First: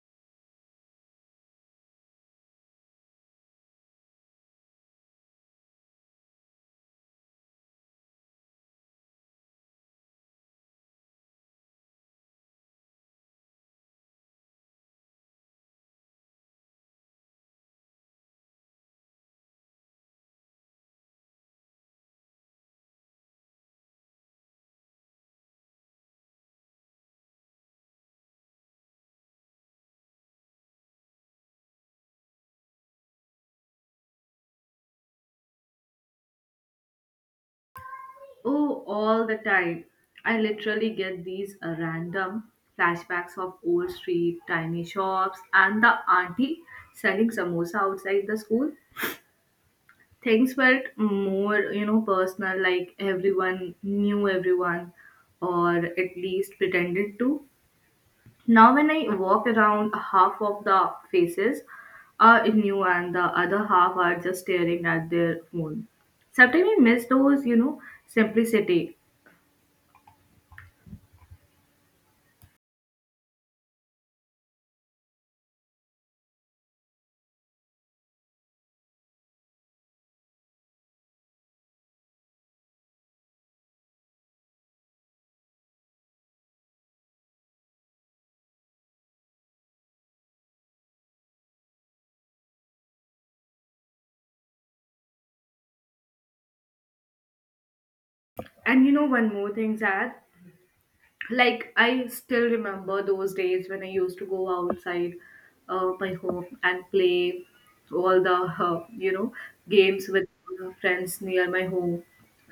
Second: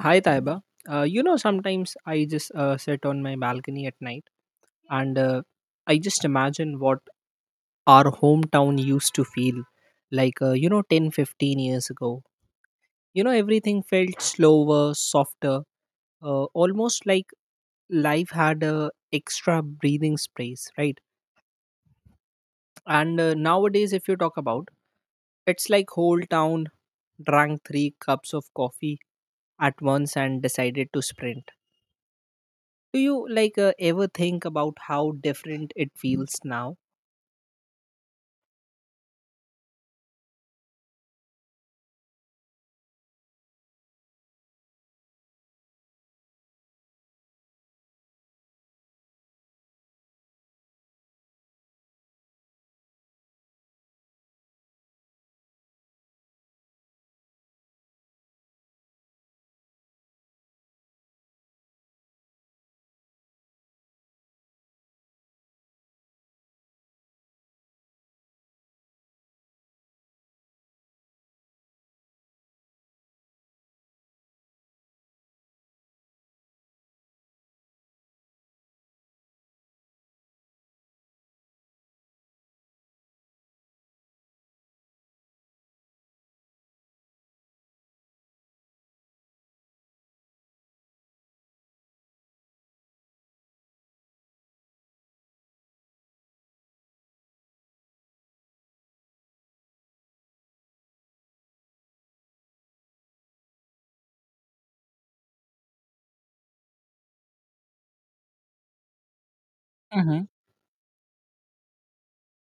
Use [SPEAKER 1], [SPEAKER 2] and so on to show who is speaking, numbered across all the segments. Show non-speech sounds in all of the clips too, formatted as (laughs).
[SPEAKER 1] Hi, Taiba. Sometimes I just sit on my balcony at night and I just imagine what our hometown used to feel like, 10 15 years ago. You know, everything felt slower, softer, almost like life had a extra breathing space, right? And Nowadays, if you talk about, it's like whole town drank three cups of coffee at once and decided to sprint. Do you ever think about how different it feels now?
[SPEAKER 2] Oh, all the time. I literally get these random flashbacks of old street, tiny shops, and the auntie selling samosa outside the school. Things felt more, personal, like everyone knew everyone, or at least pretended to. Now, when I walk around, half of the faces are new, and the other half are just staring at their phone. Sometimes I miss those, simplicity. And you know, one more thing, Zad. Like, I still remember those days when I used to go outside my home and play all the, games
[SPEAKER 1] Hmm.
[SPEAKER 2] with friends near my home.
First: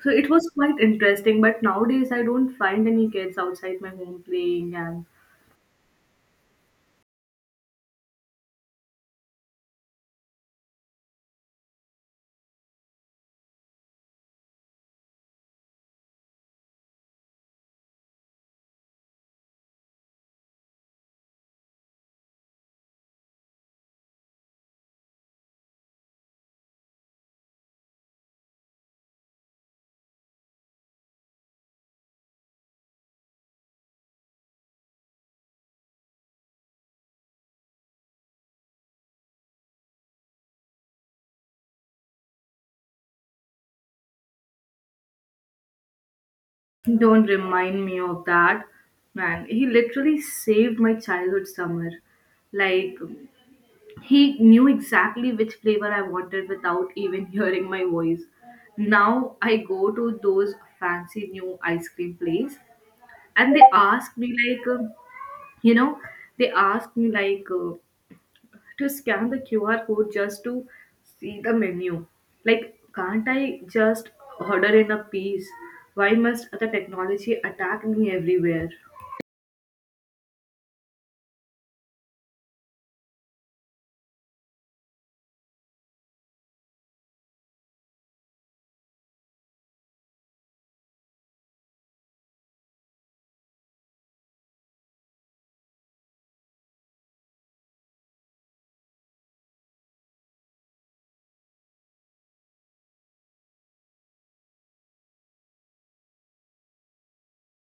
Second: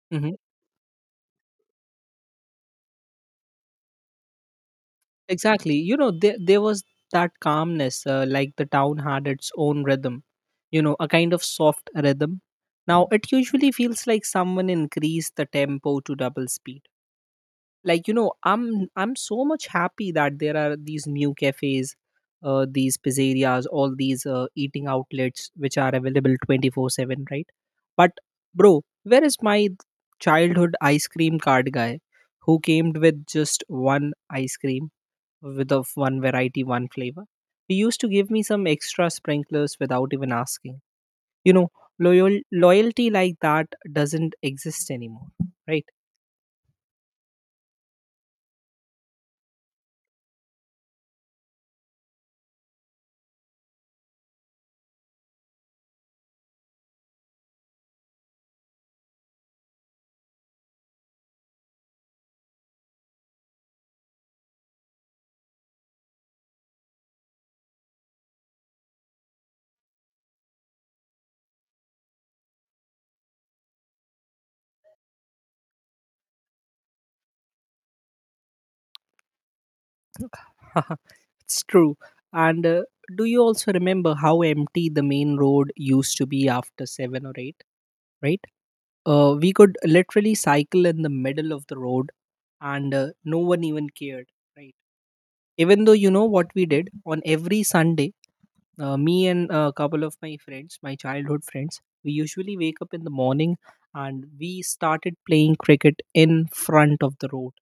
[SPEAKER 2] So it
[SPEAKER 1] Hmm.
[SPEAKER 2] was quite interesting. But nowadays, I don't find any kids outside my home playing, and
[SPEAKER 1] Exactly. You know, there was that calmness, like the town had its own rhythm, you know, a kind of soft rhythm. Now, it usually feels like someone increased the tempo to double speed. Like, you know, I'm so much happy that there are these new cafes, these pizzerias, all these eating outlets which are available 24/7, right? But, bro, where is my childhood ice cream card guy who came with just one ice cream, with of one variety, one flavor? He used to give me some extra sprinklers without even asking you know Loyal, loyalty like that doesn't exist anymore.
[SPEAKER 2] don't remind me of that. Man, he literally saved my childhood summer. Like, he knew exactly which flavor I wanted without even (laughs) hearing my voice. Now I go to those fancy new ice cream place and they ask me like, you know, they ask me like to scan the QR code just to see the menu. Like, can't I just order in a piece? Why must the technology attack me everywhere?
[SPEAKER 1] Right. (laughs) It's true. And do you also remember how empty the main road used to be after 7 or 8, right? We could literally cycle in the middle of the road and no one even cared, right? Even though you know what we did on every Sunday, me and a couple of my friends, my childhood friends, we usually wake up in the morning and we started playing cricket in front of the road.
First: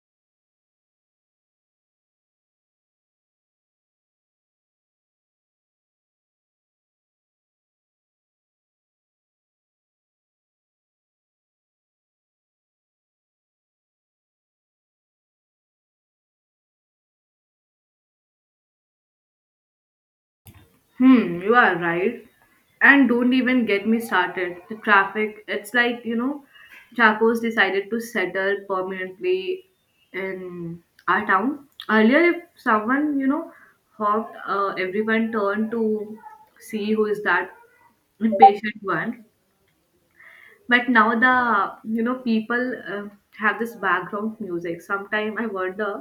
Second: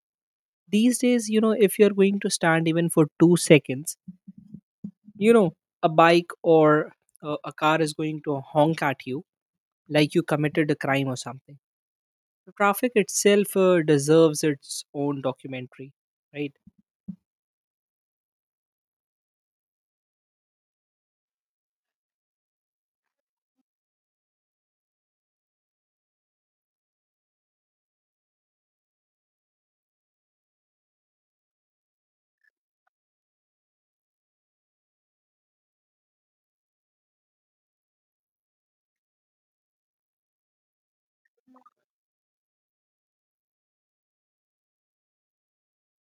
[SPEAKER 1] These days, you know, if you're going to stand even for 2 seconds, you know, a bike or a car is going to honk at you like you committed a crime or something. The traffic itself deserves its own documentary, right?
[SPEAKER 2] Hmm, you are right. And don't even get me started. The traffic, it's like, you know, Chacos decided to settle permanently in our town. Earlier, if someone, you know, hopped, everyone turned to see who is that impatient one, but now the, you know, people have this background music. Sometime I wonder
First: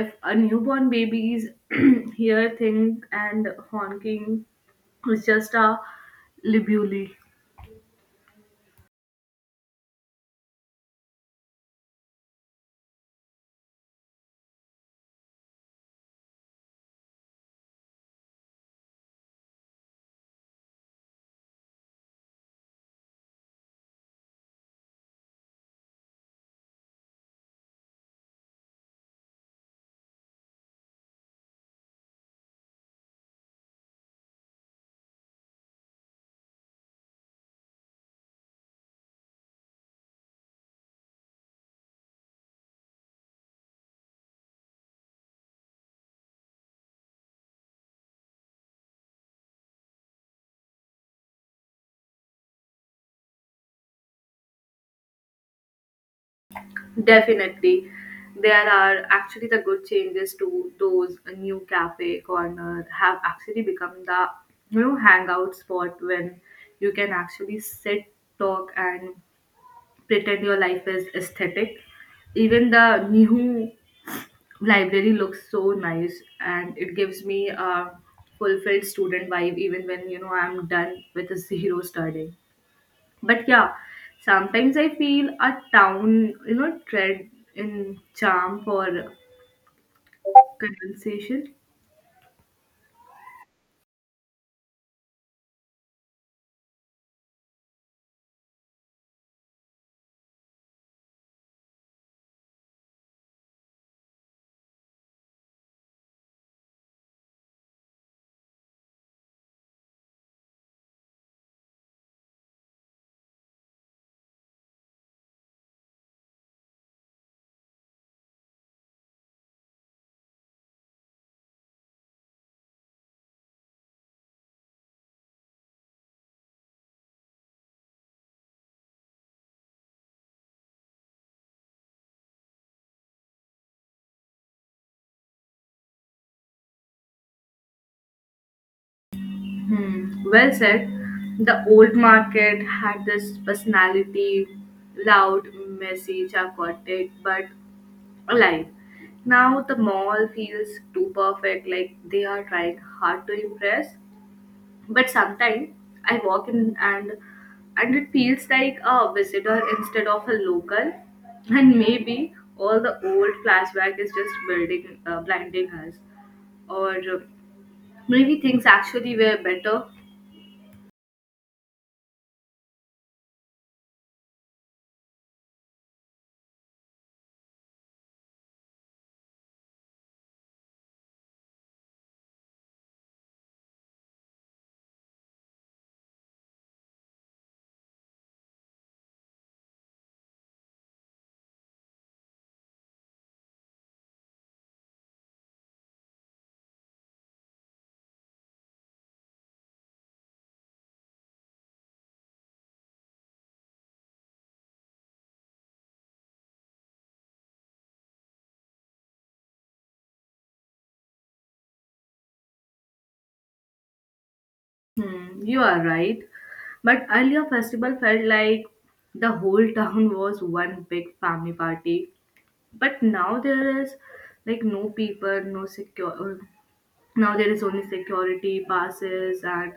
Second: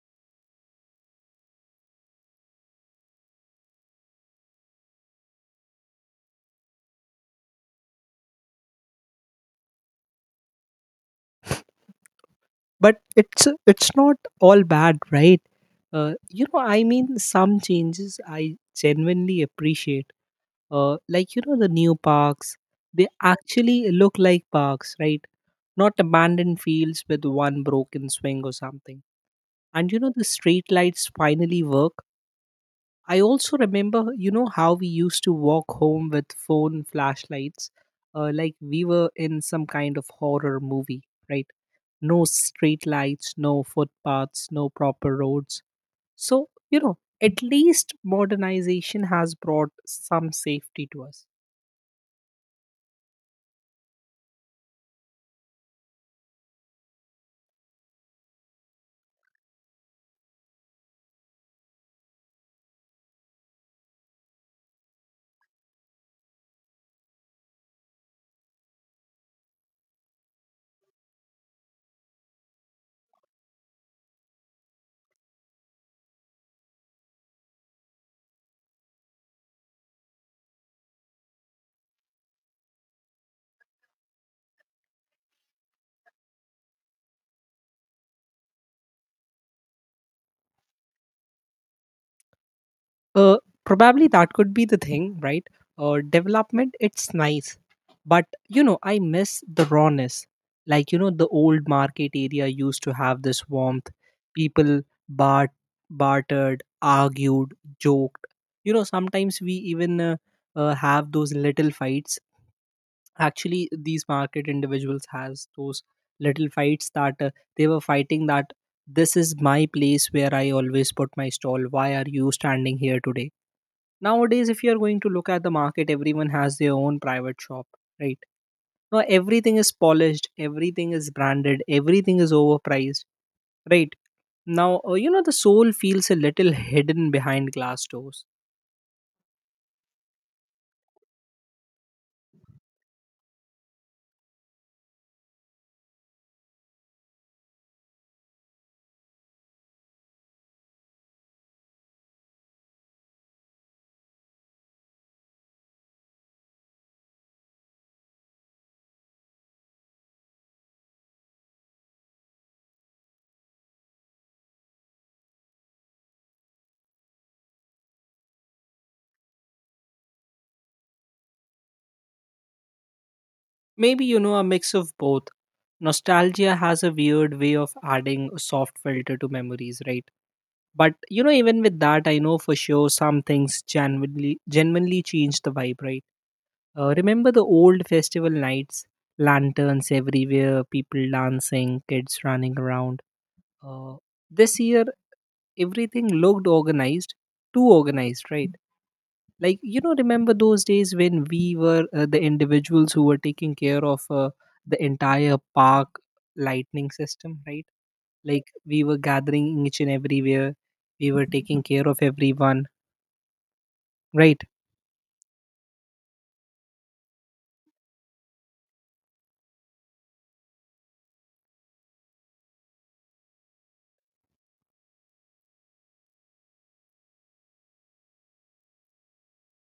[SPEAKER 2] if a newborn baby's (clears throat) hear thing and honking is just a libuli.
[SPEAKER 1] But it's not all bad, right? I mean, some changes I genuinely appreciate, like, you know, the new parks, they actually look like parks, right? Not abandoned fields with one broken swing or something. And you know the street lights finally work. I also remember, you know, how we used to walk home with phone flashlights, like we were in some kind of horror movie, right? No street lights, no footpaths, no proper roads. So, you know, at least modernization has brought some safety to us.
[SPEAKER 2] Definitely, there are actually the good changes to those new cafe corner, have actually become the, you know, hangout spot when you can actually sit, talk, and pretend your life is aesthetic. Even the new library looks so nice and it gives me a fulfilled student vibe even when, you know, I'm done with a (laughs) zero studying. But yeah, sometimes I feel a town, you know, tread in charm for conversation.
[SPEAKER 1] Uh, Probably that could be the thing, right? Development, it's nice. But, you know, I miss the rawness. Like, you know, the old market area used to have this warmth. People bart- bartered, argued, joked. You know, sometimes we even have those little fights. Actually, these market individuals has those little fights that they were fighting that this is my place where I always put my stall. Why are you standing here today? Nowadays, if you are going to look at the market, everyone has their own private shop, right? Now everything is polished, everything is branded, everything is overpriced, right? Now you know, the soul feels a little hidden behind glass doors.
[SPEAKER 2] Hmm, well said. The old market had this personality, loud, messy, chaotic, but alive. Now the mall feels too perfect, like they are trying hard to impress. But sometimes I walk in and it feels like a visitor instead of a local. And maybe all the old flashback is just building, blinding us, or maybe things actually were better.
[SPEAKER 1] Maybe, you know, a mix of both. Nostalgia has a weird way of adding a soft filter to memories, right? But you know, even with that, I know for sure some things genuinely genuinely change the vibe, right? Remember the old festival nights? Lanterns everywhere, people dancing, kids running around. Uh, this year, everything looked organized, too organized, right? Like, you know, remember those days when we were the individuals who were taking care of the entire park lightning system, right? Like, we were gathering each and everywhere, we were taking care of everyone, right?
[SPEAKER 2] Hmm, you are right. But earlier festival felt like the whole (laughs) town was one big family party. But now there is like no people, no secure. Now there is only security passes and,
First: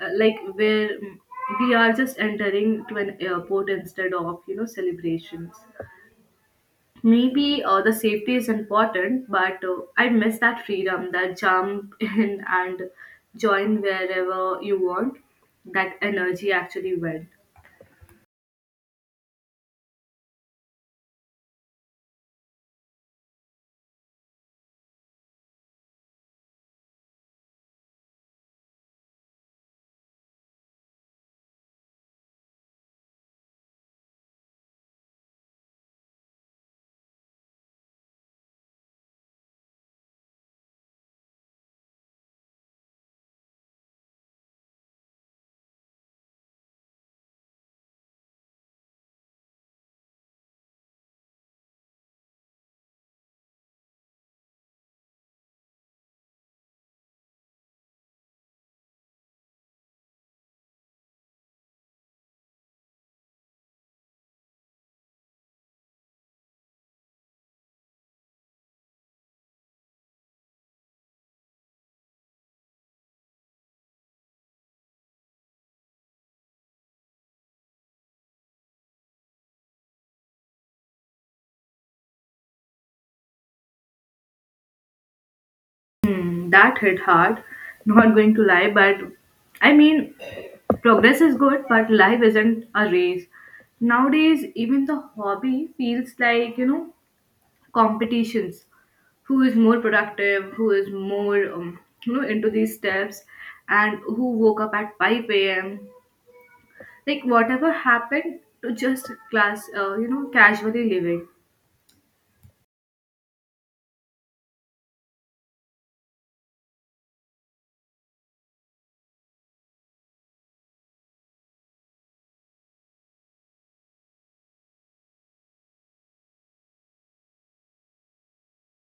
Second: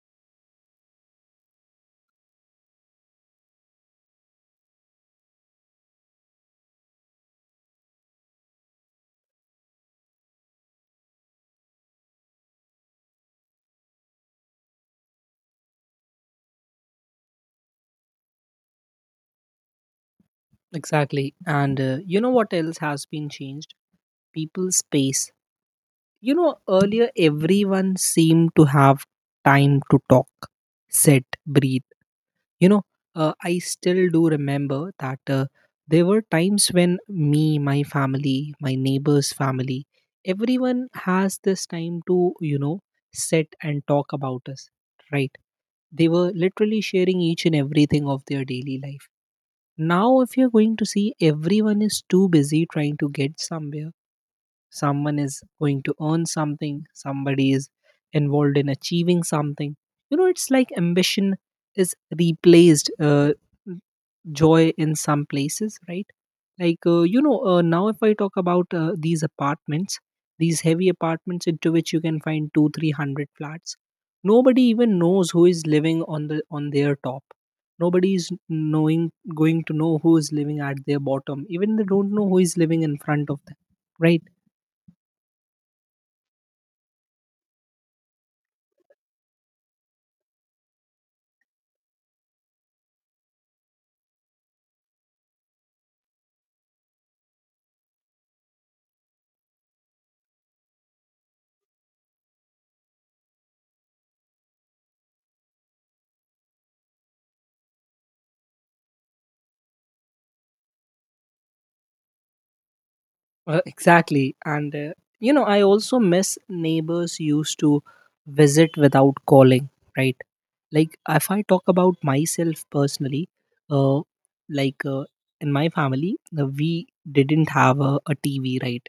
[SPEAKER 2] like where we are just entering to an airport instead of, you know, celebrations. Maybe the safety is important, but I miss that freedom, that jump (laughs) in and join wherever you want. That energy actually went.
[SPEAKER 1] Exactly. And you know what else has been changed? People's space. You know, earlier everyone seemed to have time to talk, sit, breathe. You know, I still do remember that there were times when me, my family, my neighbor's family, everyone has this time to, you know, sit and talk about us, right? They were literally sharing each and everything of their daily life. Now, if you're going to see, everyone is too busy trying to get somewhere. Someone is going to earn something, somebody is involved in achieving something. You know, it's like ambition is replaced joy in some places, right? Like, now if I talk about these apartments, these heavy apartments into which you can find 2 300 flats, nobody even knows who is living on their top, nobody is knowing going to know who is living at their bottom, even they don't know who is living in front of them, right?
[SPEAKER 2] Hmm, that hit hard. Not going to lie, but I mean, progress is good, but life isn't a race. Nowadays, even the hobby feels like, you know, competitions. Who is more productive, who is more you know, into these steps, and who woke up at 5 a.m. Like whatever happened to just class you know, casually living.
[SPEAKER 1] Exactly. And, you know, I also miss neighbors used to visit without calling, right? Like, if I talk about myself personally, uh, like uh, in my family, we didn't have a TV, right?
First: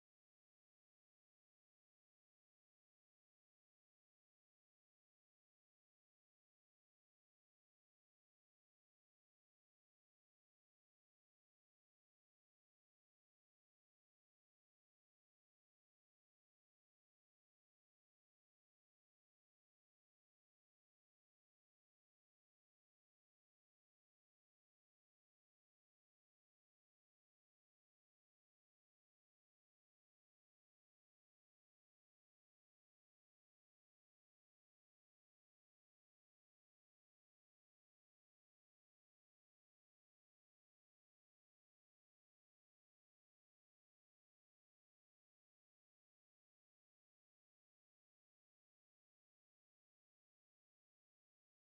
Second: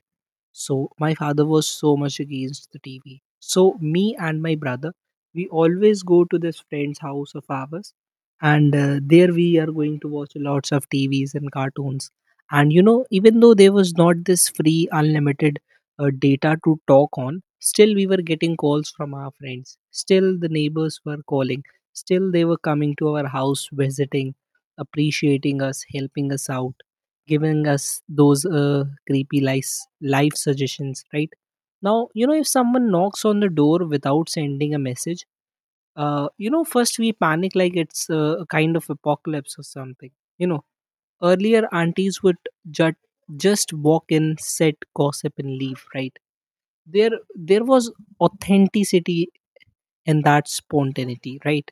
[SPEAKER 1] So my father was so much against the TV. So me and my brother, we always go to this friend's house of ours, and there we are going to watch lots of TVs and cartoons. And you know, even though there was not this free unlimited data to talk on, still we were getting calls from our friends. Still the neighbors were calling. Still they were coming to our house, visiting, appreciating us, helping us out, giving us those creepy life suggestions, right? Now, you know, if someone knocks on the door without sending a message, you know, first we panic like it's a kind of apocalypse or something. You know, earlier aunties would jut, just walk in, set gossip, and leave, right? There was authenticity in that spontaneity, right?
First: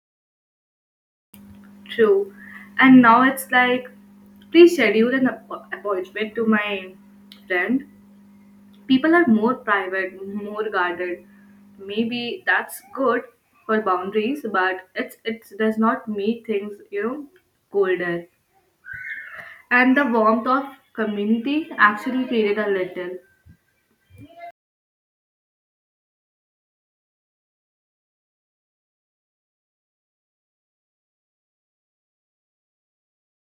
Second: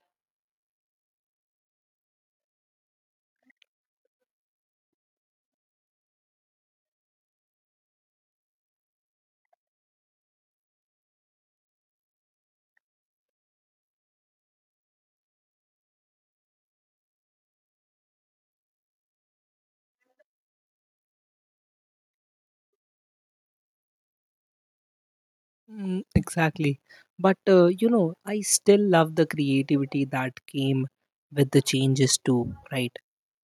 [SPEAKER 2] True, and now it's like please schedule an appointment to my friend. People are more private, more guarded. Maybe that's good for boundaries, but it does not make things, you know, colder. And the warmth of community actually created a little.
[SPEAKER 1] Mm, exactly. But you know, I still love the creativity that came with the changes too, right?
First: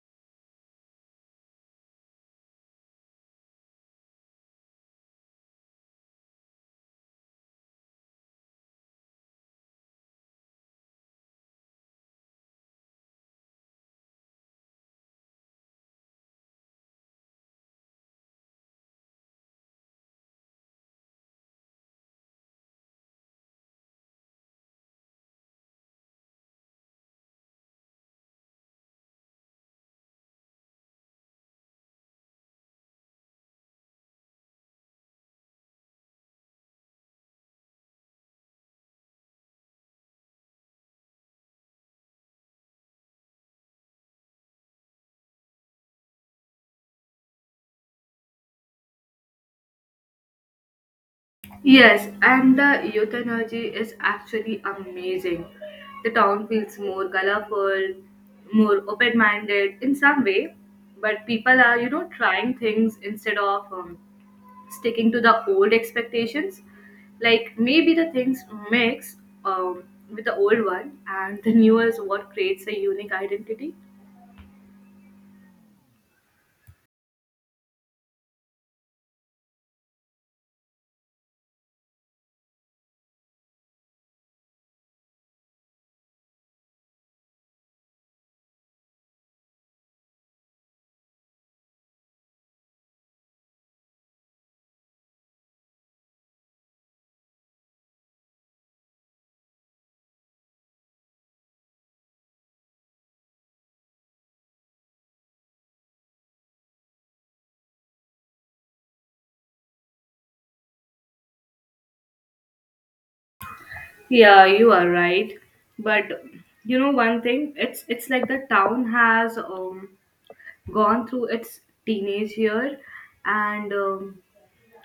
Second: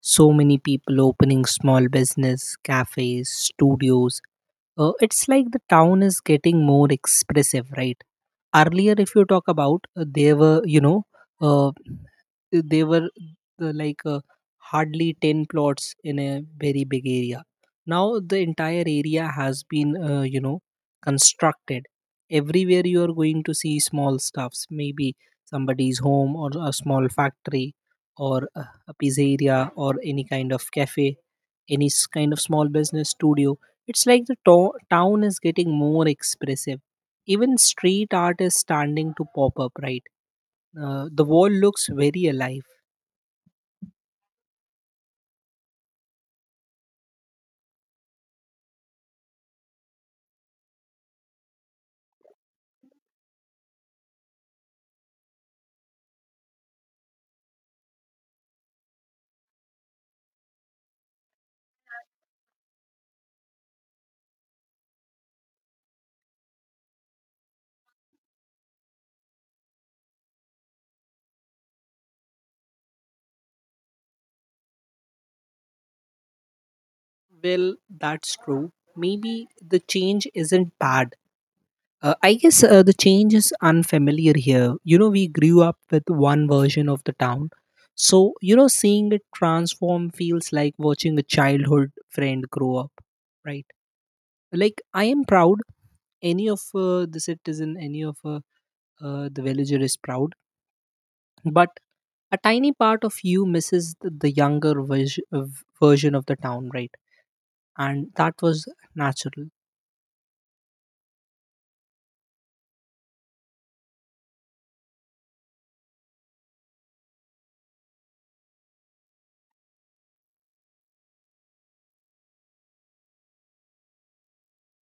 [SPEAKER 1] So many people opening small business, cafes, studios. It's like the town is getting more expressive, right? Earlier, if you talk about, there were, you know, uh, they were like hardly 10 plots in a very big area. Now the entire area has been constructed. Everywhere you are going to see small stuffs, maybe somebody's home or a small factory or a pizzeria or any kind of cafe, kind of small business studio. It's like the town is getting more expressive. Even street art is standing to pop up, right? Uh, the wall looks very alive.
[SPEAKER 2] Yes, and the youth energy is actually amazing. The town feels more colorful, more open minded in some way, but people are, you know, trying things instead of sticking to the old expectations. Like maybe the things mix, um, with the old one, and the new is what creates a unique identity.
[SPEAKER 1] Well, that's true. Maybe the change isn't bad. I guess the change is unfamiliar here. You know, we grew up with one version of the town. So, you know, seeing it transform feels like watching a childhood friend grow up, right? Like, I am proud. Any of the citizen, any of the villager is proud. But a tiny part of you misses the younger version of the town, right? And that was natural.
[SPEAKER 2] Yeah, you are right. But you know one thing, it's like the town has gone through its teenage year, and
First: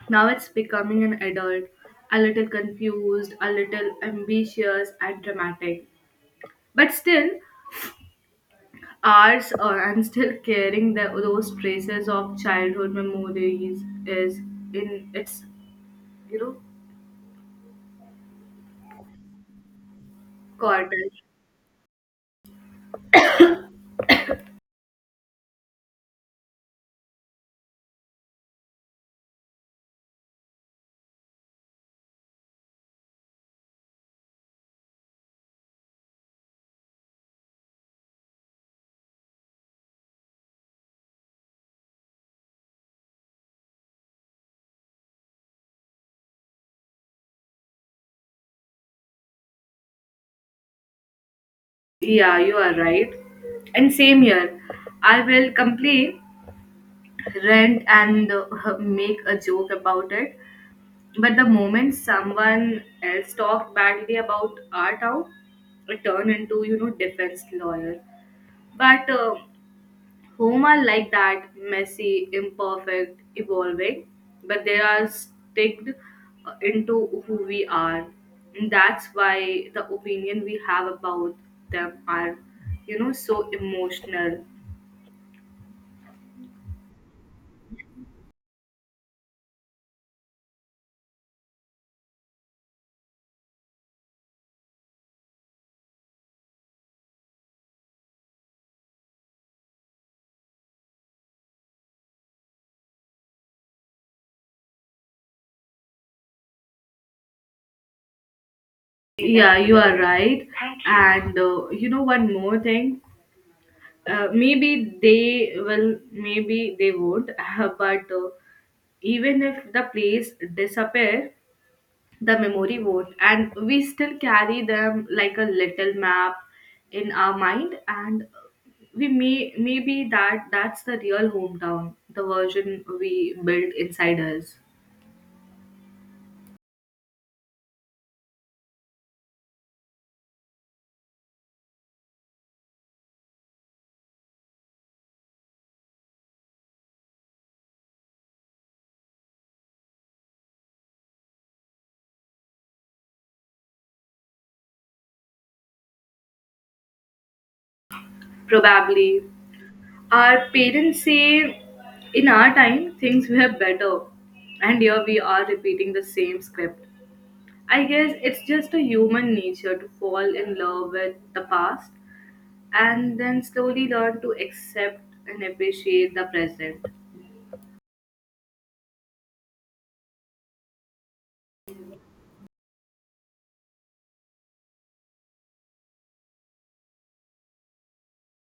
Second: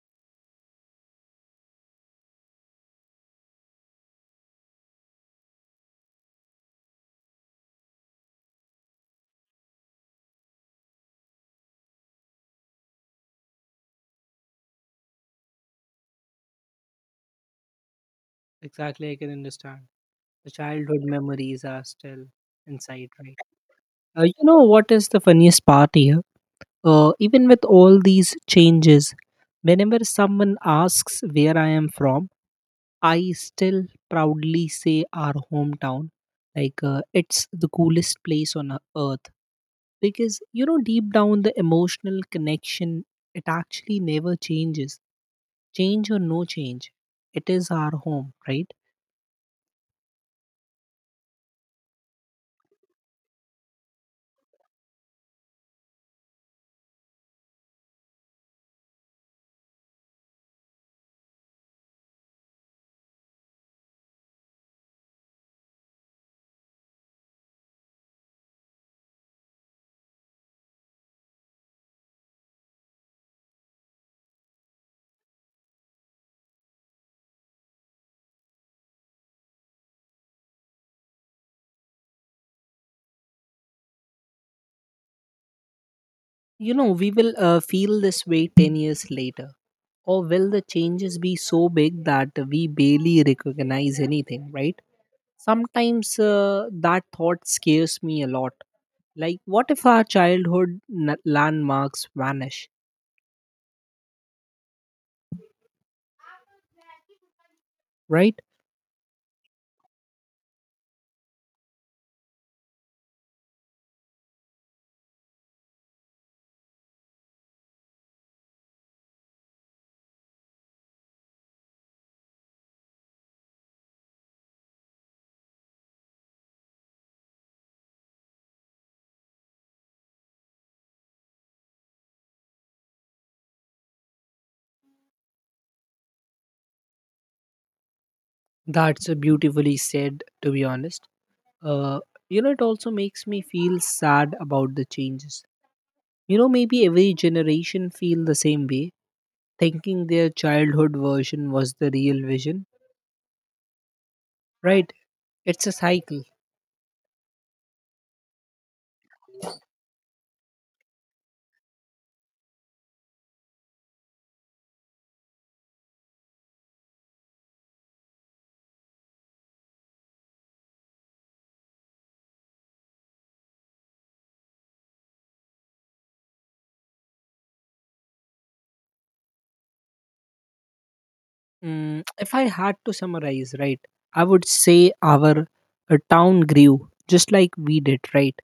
[SPEAKER 2] now it's becoming an adult, a little confused, a little ambitious and dramatic. But still ours (laughs) and still carrying the, those traces of childhood memories is in its, you know,
[SPEAKER 1] Exactly, I can understand. The
[SPEAKER 2] quarter.
[SPEAKER 1] childhood memories are still inside, right? You know what is the funniest part here? Even with all these changes, whenever someone asks where I am from, I still proudly say our hometown. Like, it's the coolest place on earth, because you know deep down the emotional connection, it actually never changes. Change or no change, it is our home, right?
[SPEAKER 2] Yeah, you are right. And same here. I will complain, rant, and (laughs) make a joke about it. But the moment someone else talked badly about our town, it turned into, you know, defense lawyer. But home are like that, messy, imperfect, evolving. But they are sticked into who we are, and that's why the opinion we have about them are, you know, so emotional.
[SPEAKER 1] You know, we will feel this way 10 years later. Or will the changes be so big that we barely recognize anything, right? Sometimes that thought scares me a lot. Like, what if our childhood landmarks vanish, right?
[SPEAKER 2] Yeah, you are right. And you know one more thing. Maybe they will, maybe they would, (laughs) but even if the place disappear, the memory won't, and we still carry them like a little map in our mind, and we may maybe that's the real hometown, the version we built inside us.
[SPEAKER 1] That's beautifully said, to be honest. Uh, you know, it also makes me feel sad about the changes. You know, maybe every generation feel the same way, thinking their childhood version was the real vision, right? It's a cycle.
[SPEAKER 2] Probably our parents say in our time things were better, and here we are repeating the same script. I guess it's just a human nature to fall in love with the past and then slowly learn to accept and appreciate the present.
[SPEAKER 1] Mm, if I had to summarize, right, I would say our town grew just like we did, right?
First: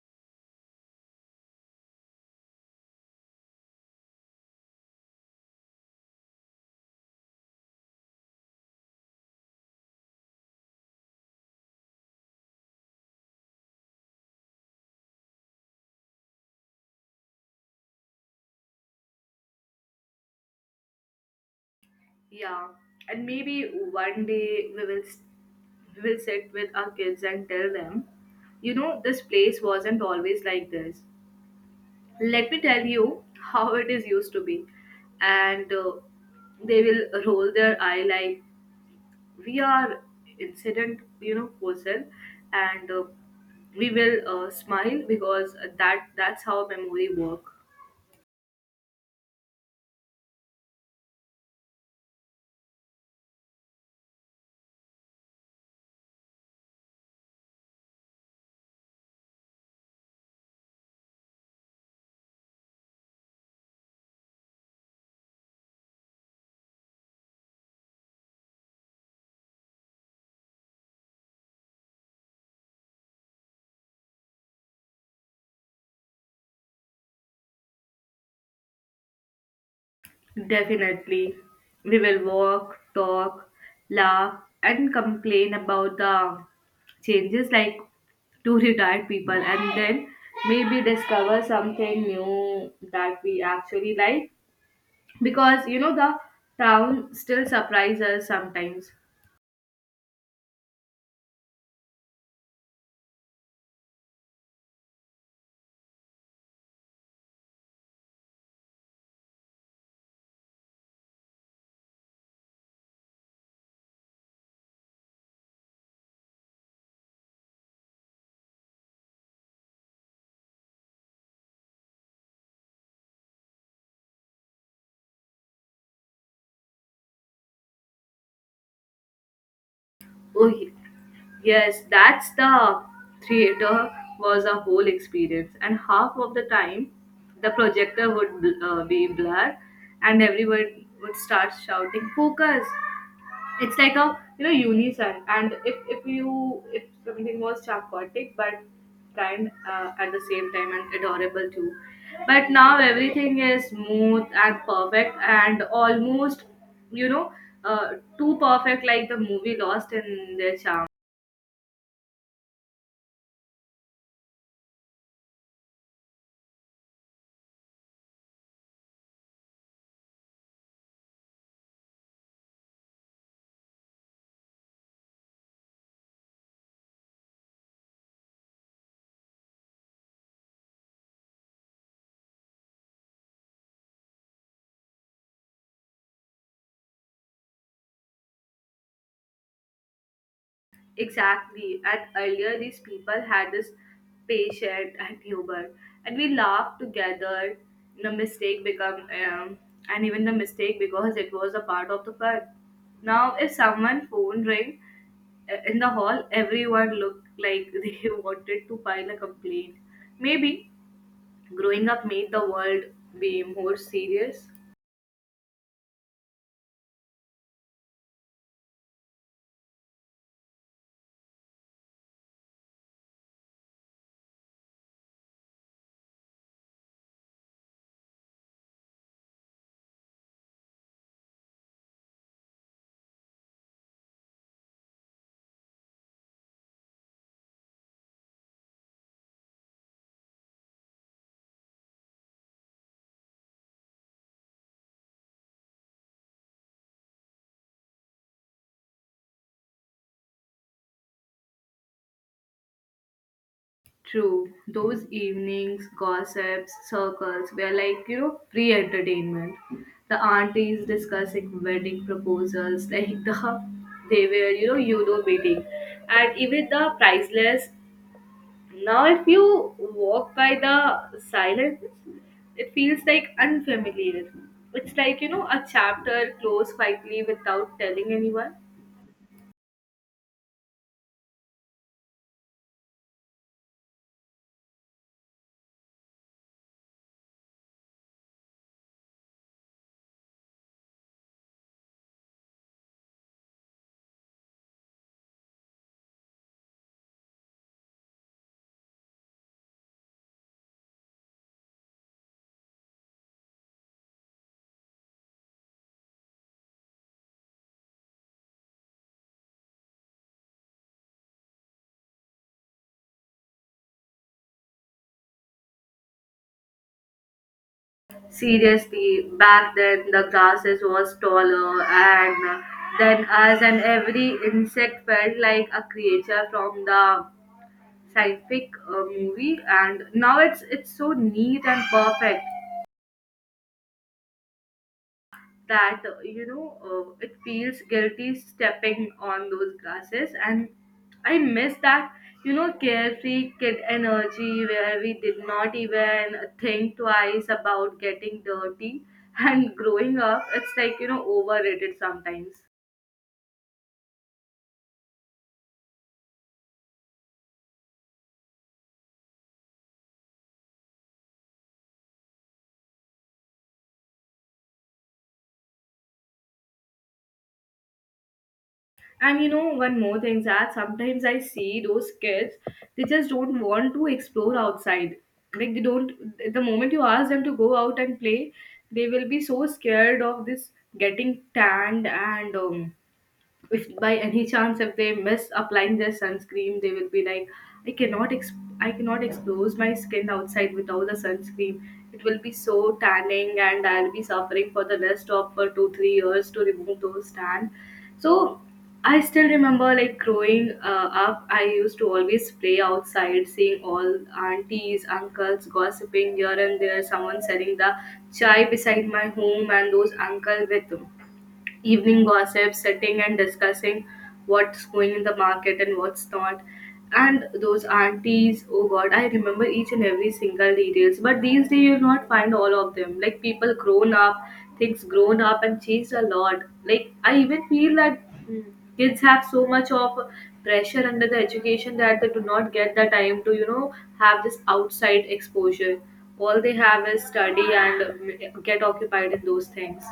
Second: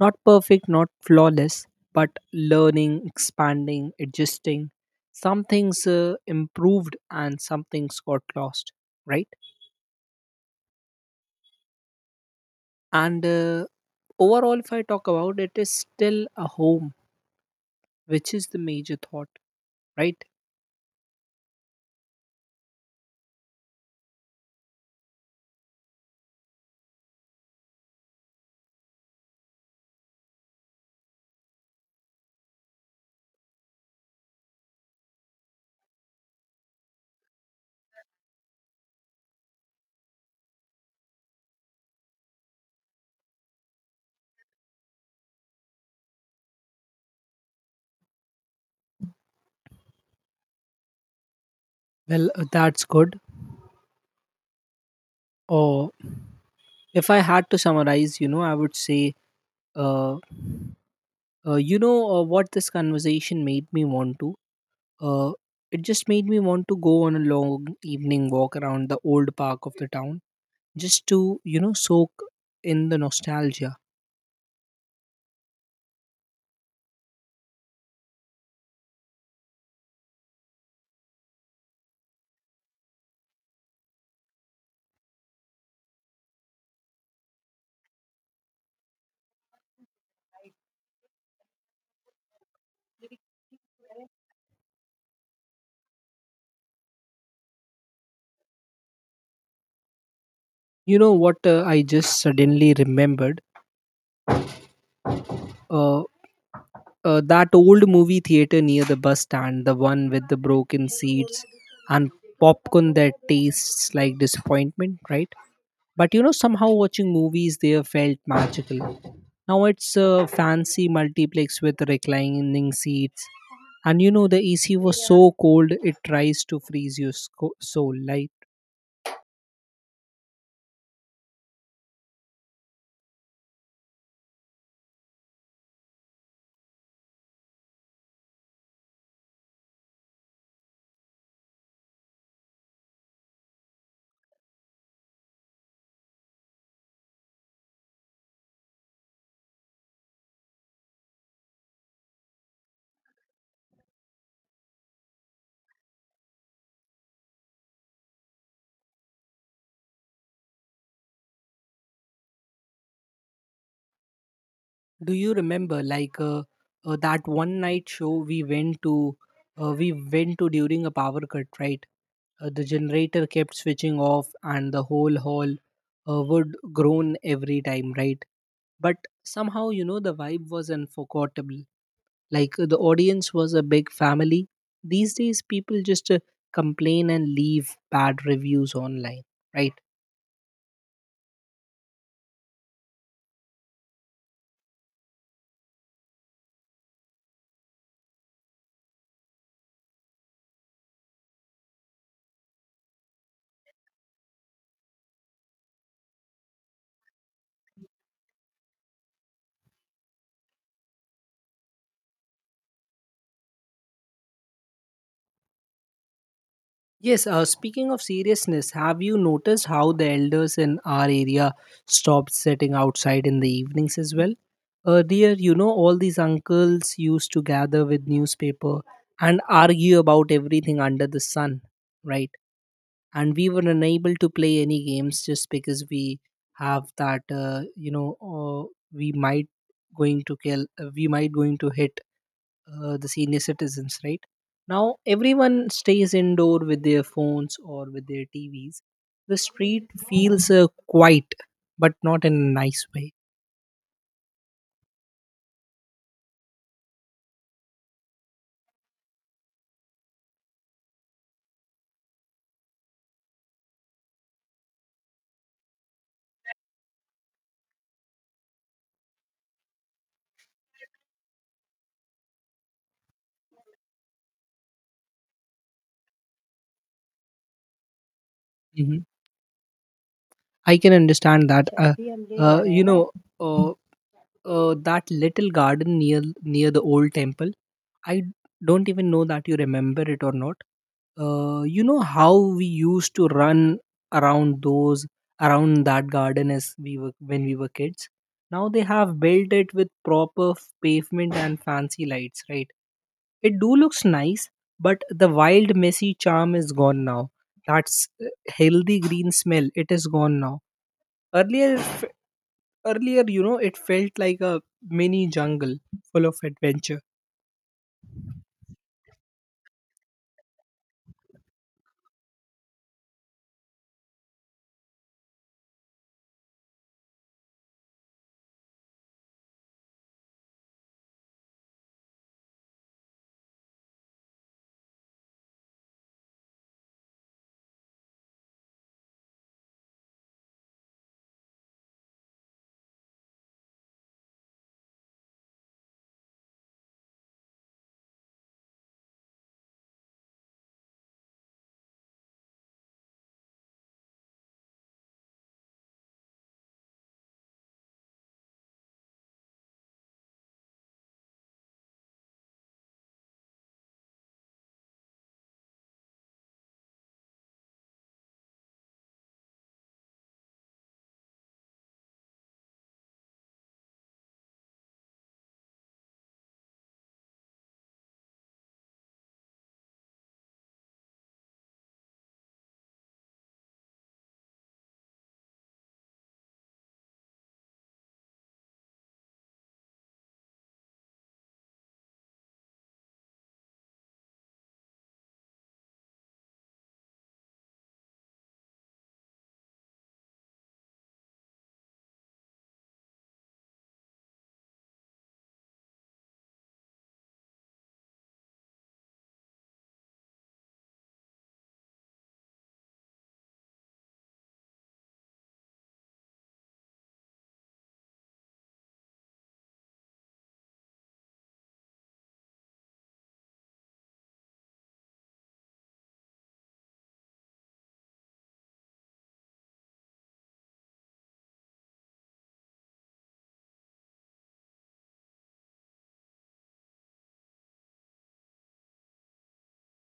[SPEAKER 1] Not perfect, not flawless, but learning, expanding, adjusting. Some things improved and some things got lost, right? And overall, if I talk about it, is still a home, which is the major thought, right?
[SPEAKER 2] Yeah, and maybe one day we will sit with our kids and tell them, you know, this place wasn't always like this. Let me tell you (laughs) how it is used to be, and they will roll their eye like we are incident, you know, person, and we will smile because that's how memory work.
[SPEAKER 1] Well, that's good. Or if I had to summarize, you know, I would say. Uh, what this conversation made me want to? Uh, it just made me want to go on a long evening walk around the old park of the town just to, you know, soak in the nostalgia.
[SPEAKER 2] Definitely, we will walk, talk, laugh, and complain about the changes like to retired people, and then maybe discover something new that we actually like, because, you know, the town still surprises us sometimes.
[SPEAKER 1] You know what, I just suddenly remembered? Uh, that old movie theater near the bus stand, the one with the broken seats and popcorn that tastes like disappointment, right? But you know, somehow watching movies there felt magical. Now it's a fancy multiplex with reclining seats. And you know, the AC was so cold it tries to freeze your soul. Like,
[SPEAKER 2] Oh, yes, that's the theater was a whole experience, and half of the time, the projector would be blur, and everyone would start shouting "Focus!" It's like a, you know, unison, and if you if something was chaotic but kind at the same time and adorable too, but now everything is smooth and perfect and almost, you know, uh, too perfect, like the movie lost in their charm.
[SPEAKER 1] do you remember that one night show we went to? We went to during a power cut, right? The generator kept switching off, and the whole hall would groan every time, right? But somehow, you know, the vibe was unforgettable. The audience was a big family. These days people just complain and leave bad reviews online, right?
[SPEAKER 2] Exactly. And earlier, these people had this patient and humor, and we laughed together. The mistake become, and even the mistake because it was a part of the fun. Now, if someone phone ring in the hall, everyone looked like (laughs) they wanted to file a complaint. Maybe growing up made the world be more serious.
[SPEAKER 1] Yes, speaking of seriousness, have you noticed how the elders in our area stopped sitting outside in the evenings as well? Earlier, you know, all these uncles used to gather with newspaper and argue about everything under the sun, right? And we were unable to play any games just because we have that we might going to kill, we might going to hit the senior citizens, right? Now everyone stays indoor with their phones or with their TVs. The street feels quiet, but not in a nice way.
[SPEAKER 2] True, those evenings, gossips, circles were like, you know, free entertainment. The aunties discussing wedding proposals, (laughs) like the they were, you know, you know, meeting. And even the priceless, now if you walk by the silence, it feels like unfamiliar. It's like, you know, a chapter closed quietly without telling anyone.
[SPEAKER 1] Hmm. I can understand that. Uh, you know uh, that little garden near near the old temple, I don't even know that you remember it or not. You know how we used to run around those, around that garden as we were, when we were kids. Now they have built it with proper pavement and fancy lights, right? It do looks nice, but the wild messy charm is gone now. That's healthy green smell, it is gone now. Earlier f- earlier you know, it felt like a mini jungle, full of adventure.
[SPEAKER 2] Seriously, back then the grasses was taller, and then us and every insect felt like a creature from the scientific movie. And now it's so neat and perfect. That you know, it feels guilty stepping on those grasses, and I miss that, you know, carefree kid energy where we did not even think twice about getting dirty. (laughs) And growing up, it's like, you know, overrated sometimes. And you know, one more thing, that sometimes I see those kids, they just don't want to explore outside. Like they don't, the moment you ask them to go out and play, they will be so scared of this getting tanned and if by any chance if they miss applying their sunscreen they will be like i cannot ex- I cannot expose my skin outside without the sunscreen. It will be so tanning and I'll be suffering for the rest of 2 3 years to remove those tan. So I still remember like growing up I used to always play outside, seeing all aunties uncles gossiping here and there, someone selling the chai beside my home, and those uncle with evening gossip, sitting and discussing what's going in the market and what's not. And those aunties, oh god, I remember each and every single details. But these days you'll not find all of them. Like people grown up, things grown up and changed a lot. Like I even feel that mm, kids have so much of pressure under the education that they do not get the time to, you know, have this outside exposure. All they have is study and, get occupied in those things.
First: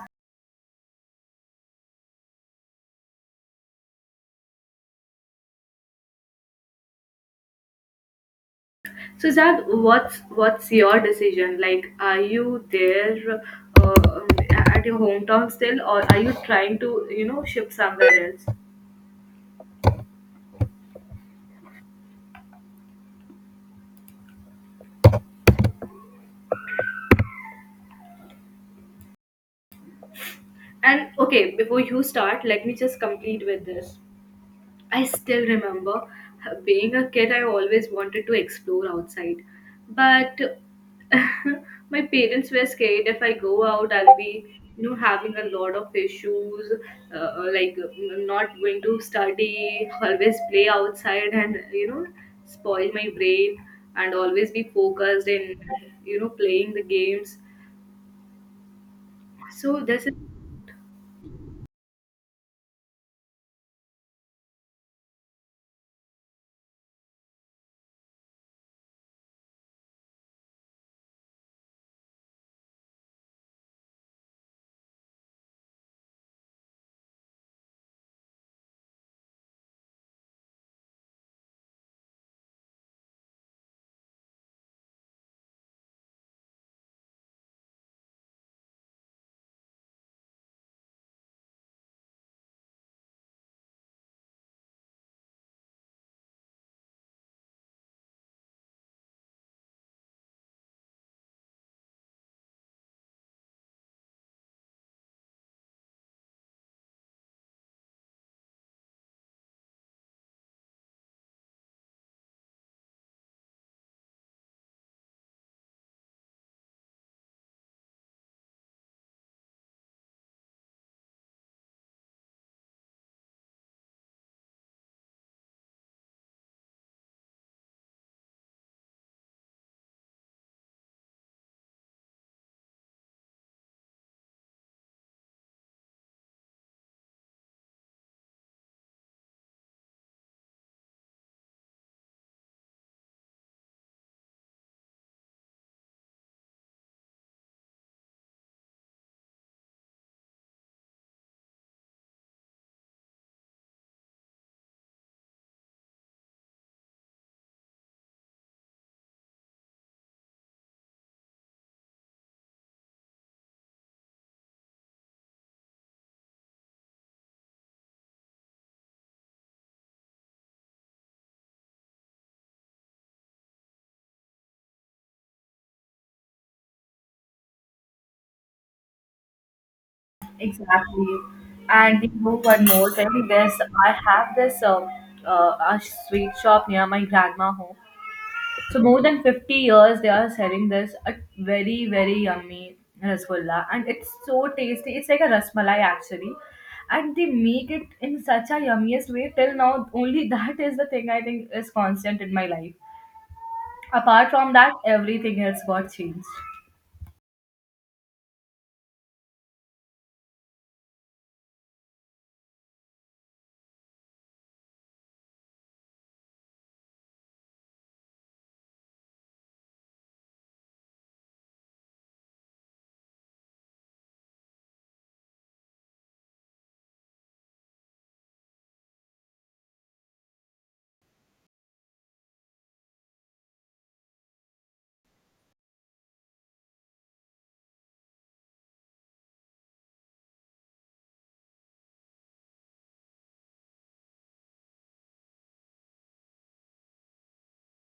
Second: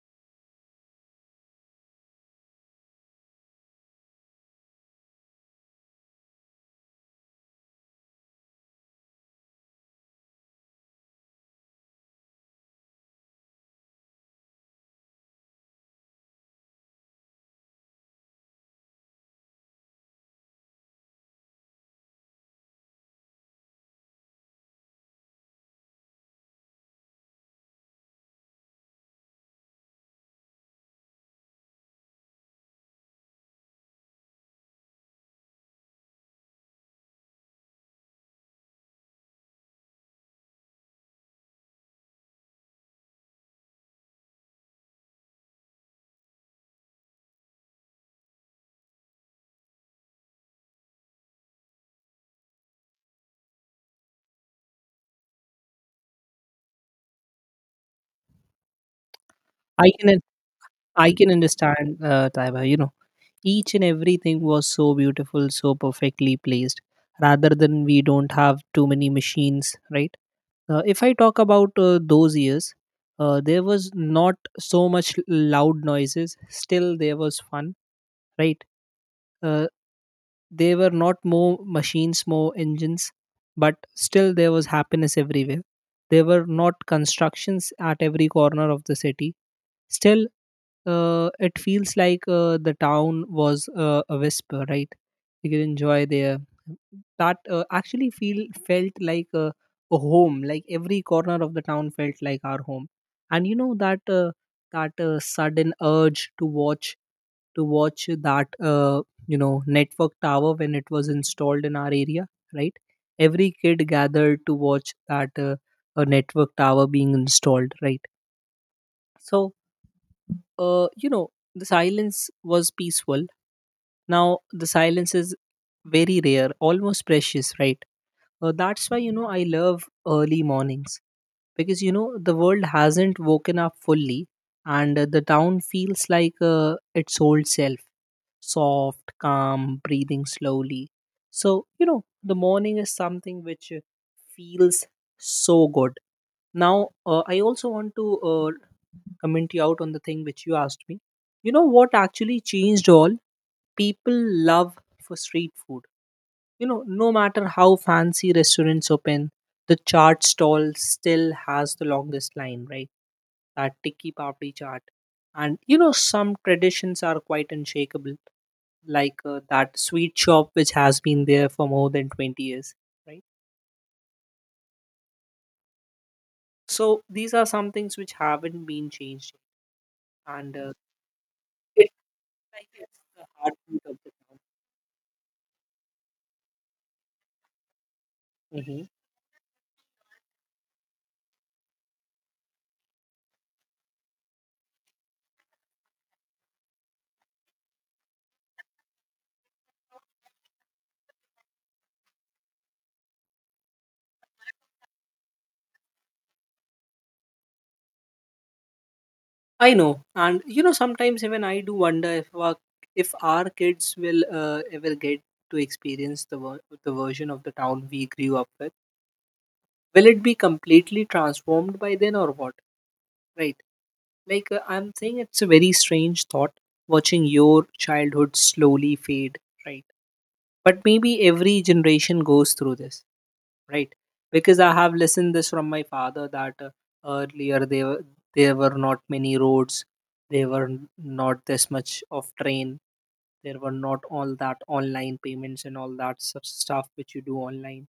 [SPEAKER 2] So Zad, what's your decision? Like, are you there at your hometown still, or are you trying to, you know, shift somewhere else? And okay, before you start, let me just complete with this. I still remember being a kid, I always wanted to explore outside. But (laughs) my parents were scared if I go out, I'll be, you know, having a lot of issues, like not going to study, always play outside and, you know, spoil my brain and always be focused in, you know, playing the games. So
[SPEAKER 1] i
[SPEAKER 2] this
[SPEAKER 1] can
[SPEAKER 2] is
[SPEAKER 1] un- I can understand, taiba, you know. Each and everything was so beautiful, so perfectly placed. Rather than we don't have too many machines, right? If I talk about those years, there was not so much loud noises. Still, there was fun, right? Uh, they were not more machines, more engines, but still there was happiness everywhere. There were not constructions at every corner of the city. Still, it feels like the town was a whisper, right? You could enjoy there, that actually feel, felt like a home, like every corner of the town felt like our home. And you know that sudden urge to watch that, you know, network tower when it was installed in our area, right? Every kid gathered to watch that, a network tower being installed, right? So, you know, the silence was peaceful. Now the silence is very rare, almost precious, right? That's why, you know, I love early mornings, because, you know, the world hasn't woken up fully, and the town feels like its old self, soft, calm, breathing slowly. So, you know, the morning is something which feels so good. Now, I also want to comment you out on the thing which you asked me. You know what actually changed all? People love for street food. You know, no matter how fancy restaurants open, the chaat stall still has the longest line, right? That tikki papdi chaat. And you know, some traditions are quite unshakable, like that sweet shop which has been there for more than 20 years, right? So these are some things which haven't been changed. And
[SPEAKER 2] exactly.
[SPEAKER 1] it
[SPEAKER 2] And you know one
[SPEAKER 1] like
[SPEAKER 2] more
[SPEAKER 1] it's the
[SPEAKER 2] thing, this
[SPEAKER 1] heartbeat
[SPEAKER 2] I
[SPEAKER 1] of the
[SPEAKER 2] have this a sweet shop near my grandma home.
[SPEAKER 1] town.
[SPEAKER 2] So
[SPEAKER 1] Hmm.
[SPEAKER 2] more than 50 years they are selling this a very very yummy rasgulla and it's so tasty. It's like a rasmalai actually. And they make it in such a yummiest way till now only, (laughs) that is the thing I think is constant in my life. Apart from that everything else got changed.
[SPEAKER 1] I know, and you know, sometimes even I do wonder if our kids will ever get to experience the version of the town we grew up with. Will it be completely transformed by then or what? Right? I'm saying, it's a very strange thought, watching your childhood slowly fade. Right? But maybe every generation goes through this, right? Because I have listened this from my father that, earlier there were, there were not many roads, there were not this much of train, there were not all that online payments and all that sort of stuff which you do online.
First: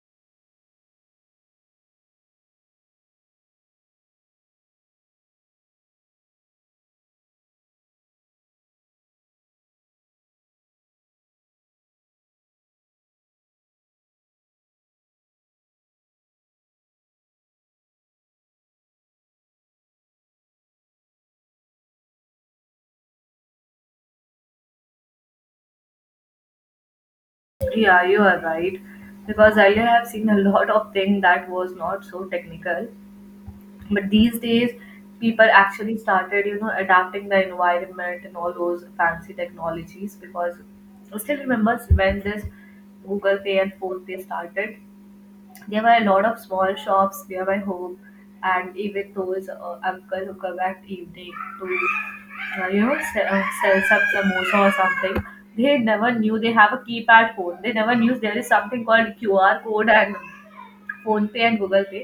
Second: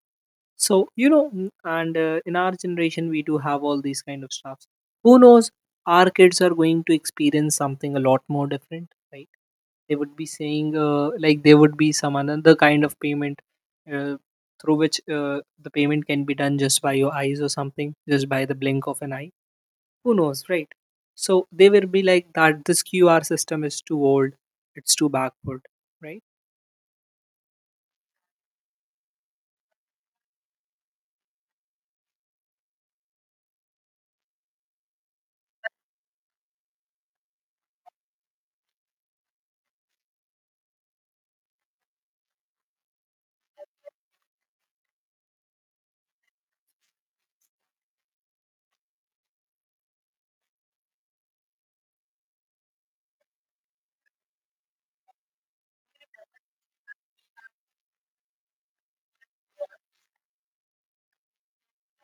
[SPEAKER 1] So you know, n- and in our generation we do have all these kind of stuffs. Who knows, our kids are going to experience something a lot more different, right? They would be saying, there would be some another kind of payment, uh, through which the payment can be done just by your eyes or something, just by the blink of an eye. Who knows, right? So they will be like that this QR system is too old, it's too backward, right?
[SPEAKER 2] Yeah, you are right. Because earlier I've seen a lot of thing that was not so technical. But these days, people actually started, you know, adapting the environment and all those fancy technologies. Because I still remember when this Google Pay and Phone Pay started, there were a lot of small shops near my home. And even those uncle who come at evening to you know, sells up samosa or something, they never knew they have a keypad phone, they never knew there is something called QR code and Phone Pay and Google Pay.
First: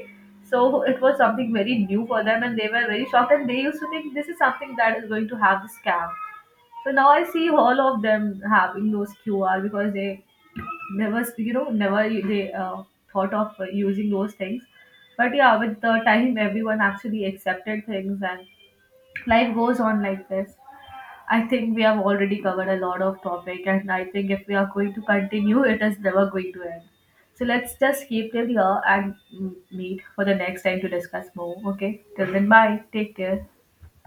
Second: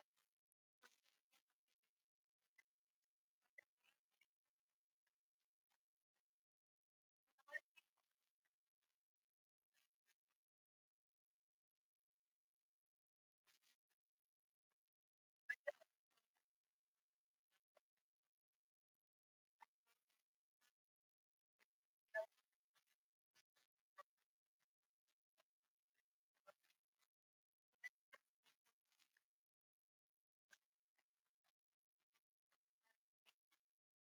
[SPEAKER 2] So it was something very new for them and they were very shocked and they used to think this is something that is going to have the scam. So now I see all of them having those QR because they never you know never they thought of using those things. But yeah, with the time everyone actually accepted things and life goes on like this. I think we have already covered a lot of topic, and I think if we are going to continue, it is never going to end. So let's just keep till here and, meet for the next time to discuss more. Okay, till then, bye. Take care.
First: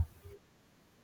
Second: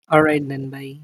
[SPEAKER 1] All right then, bye.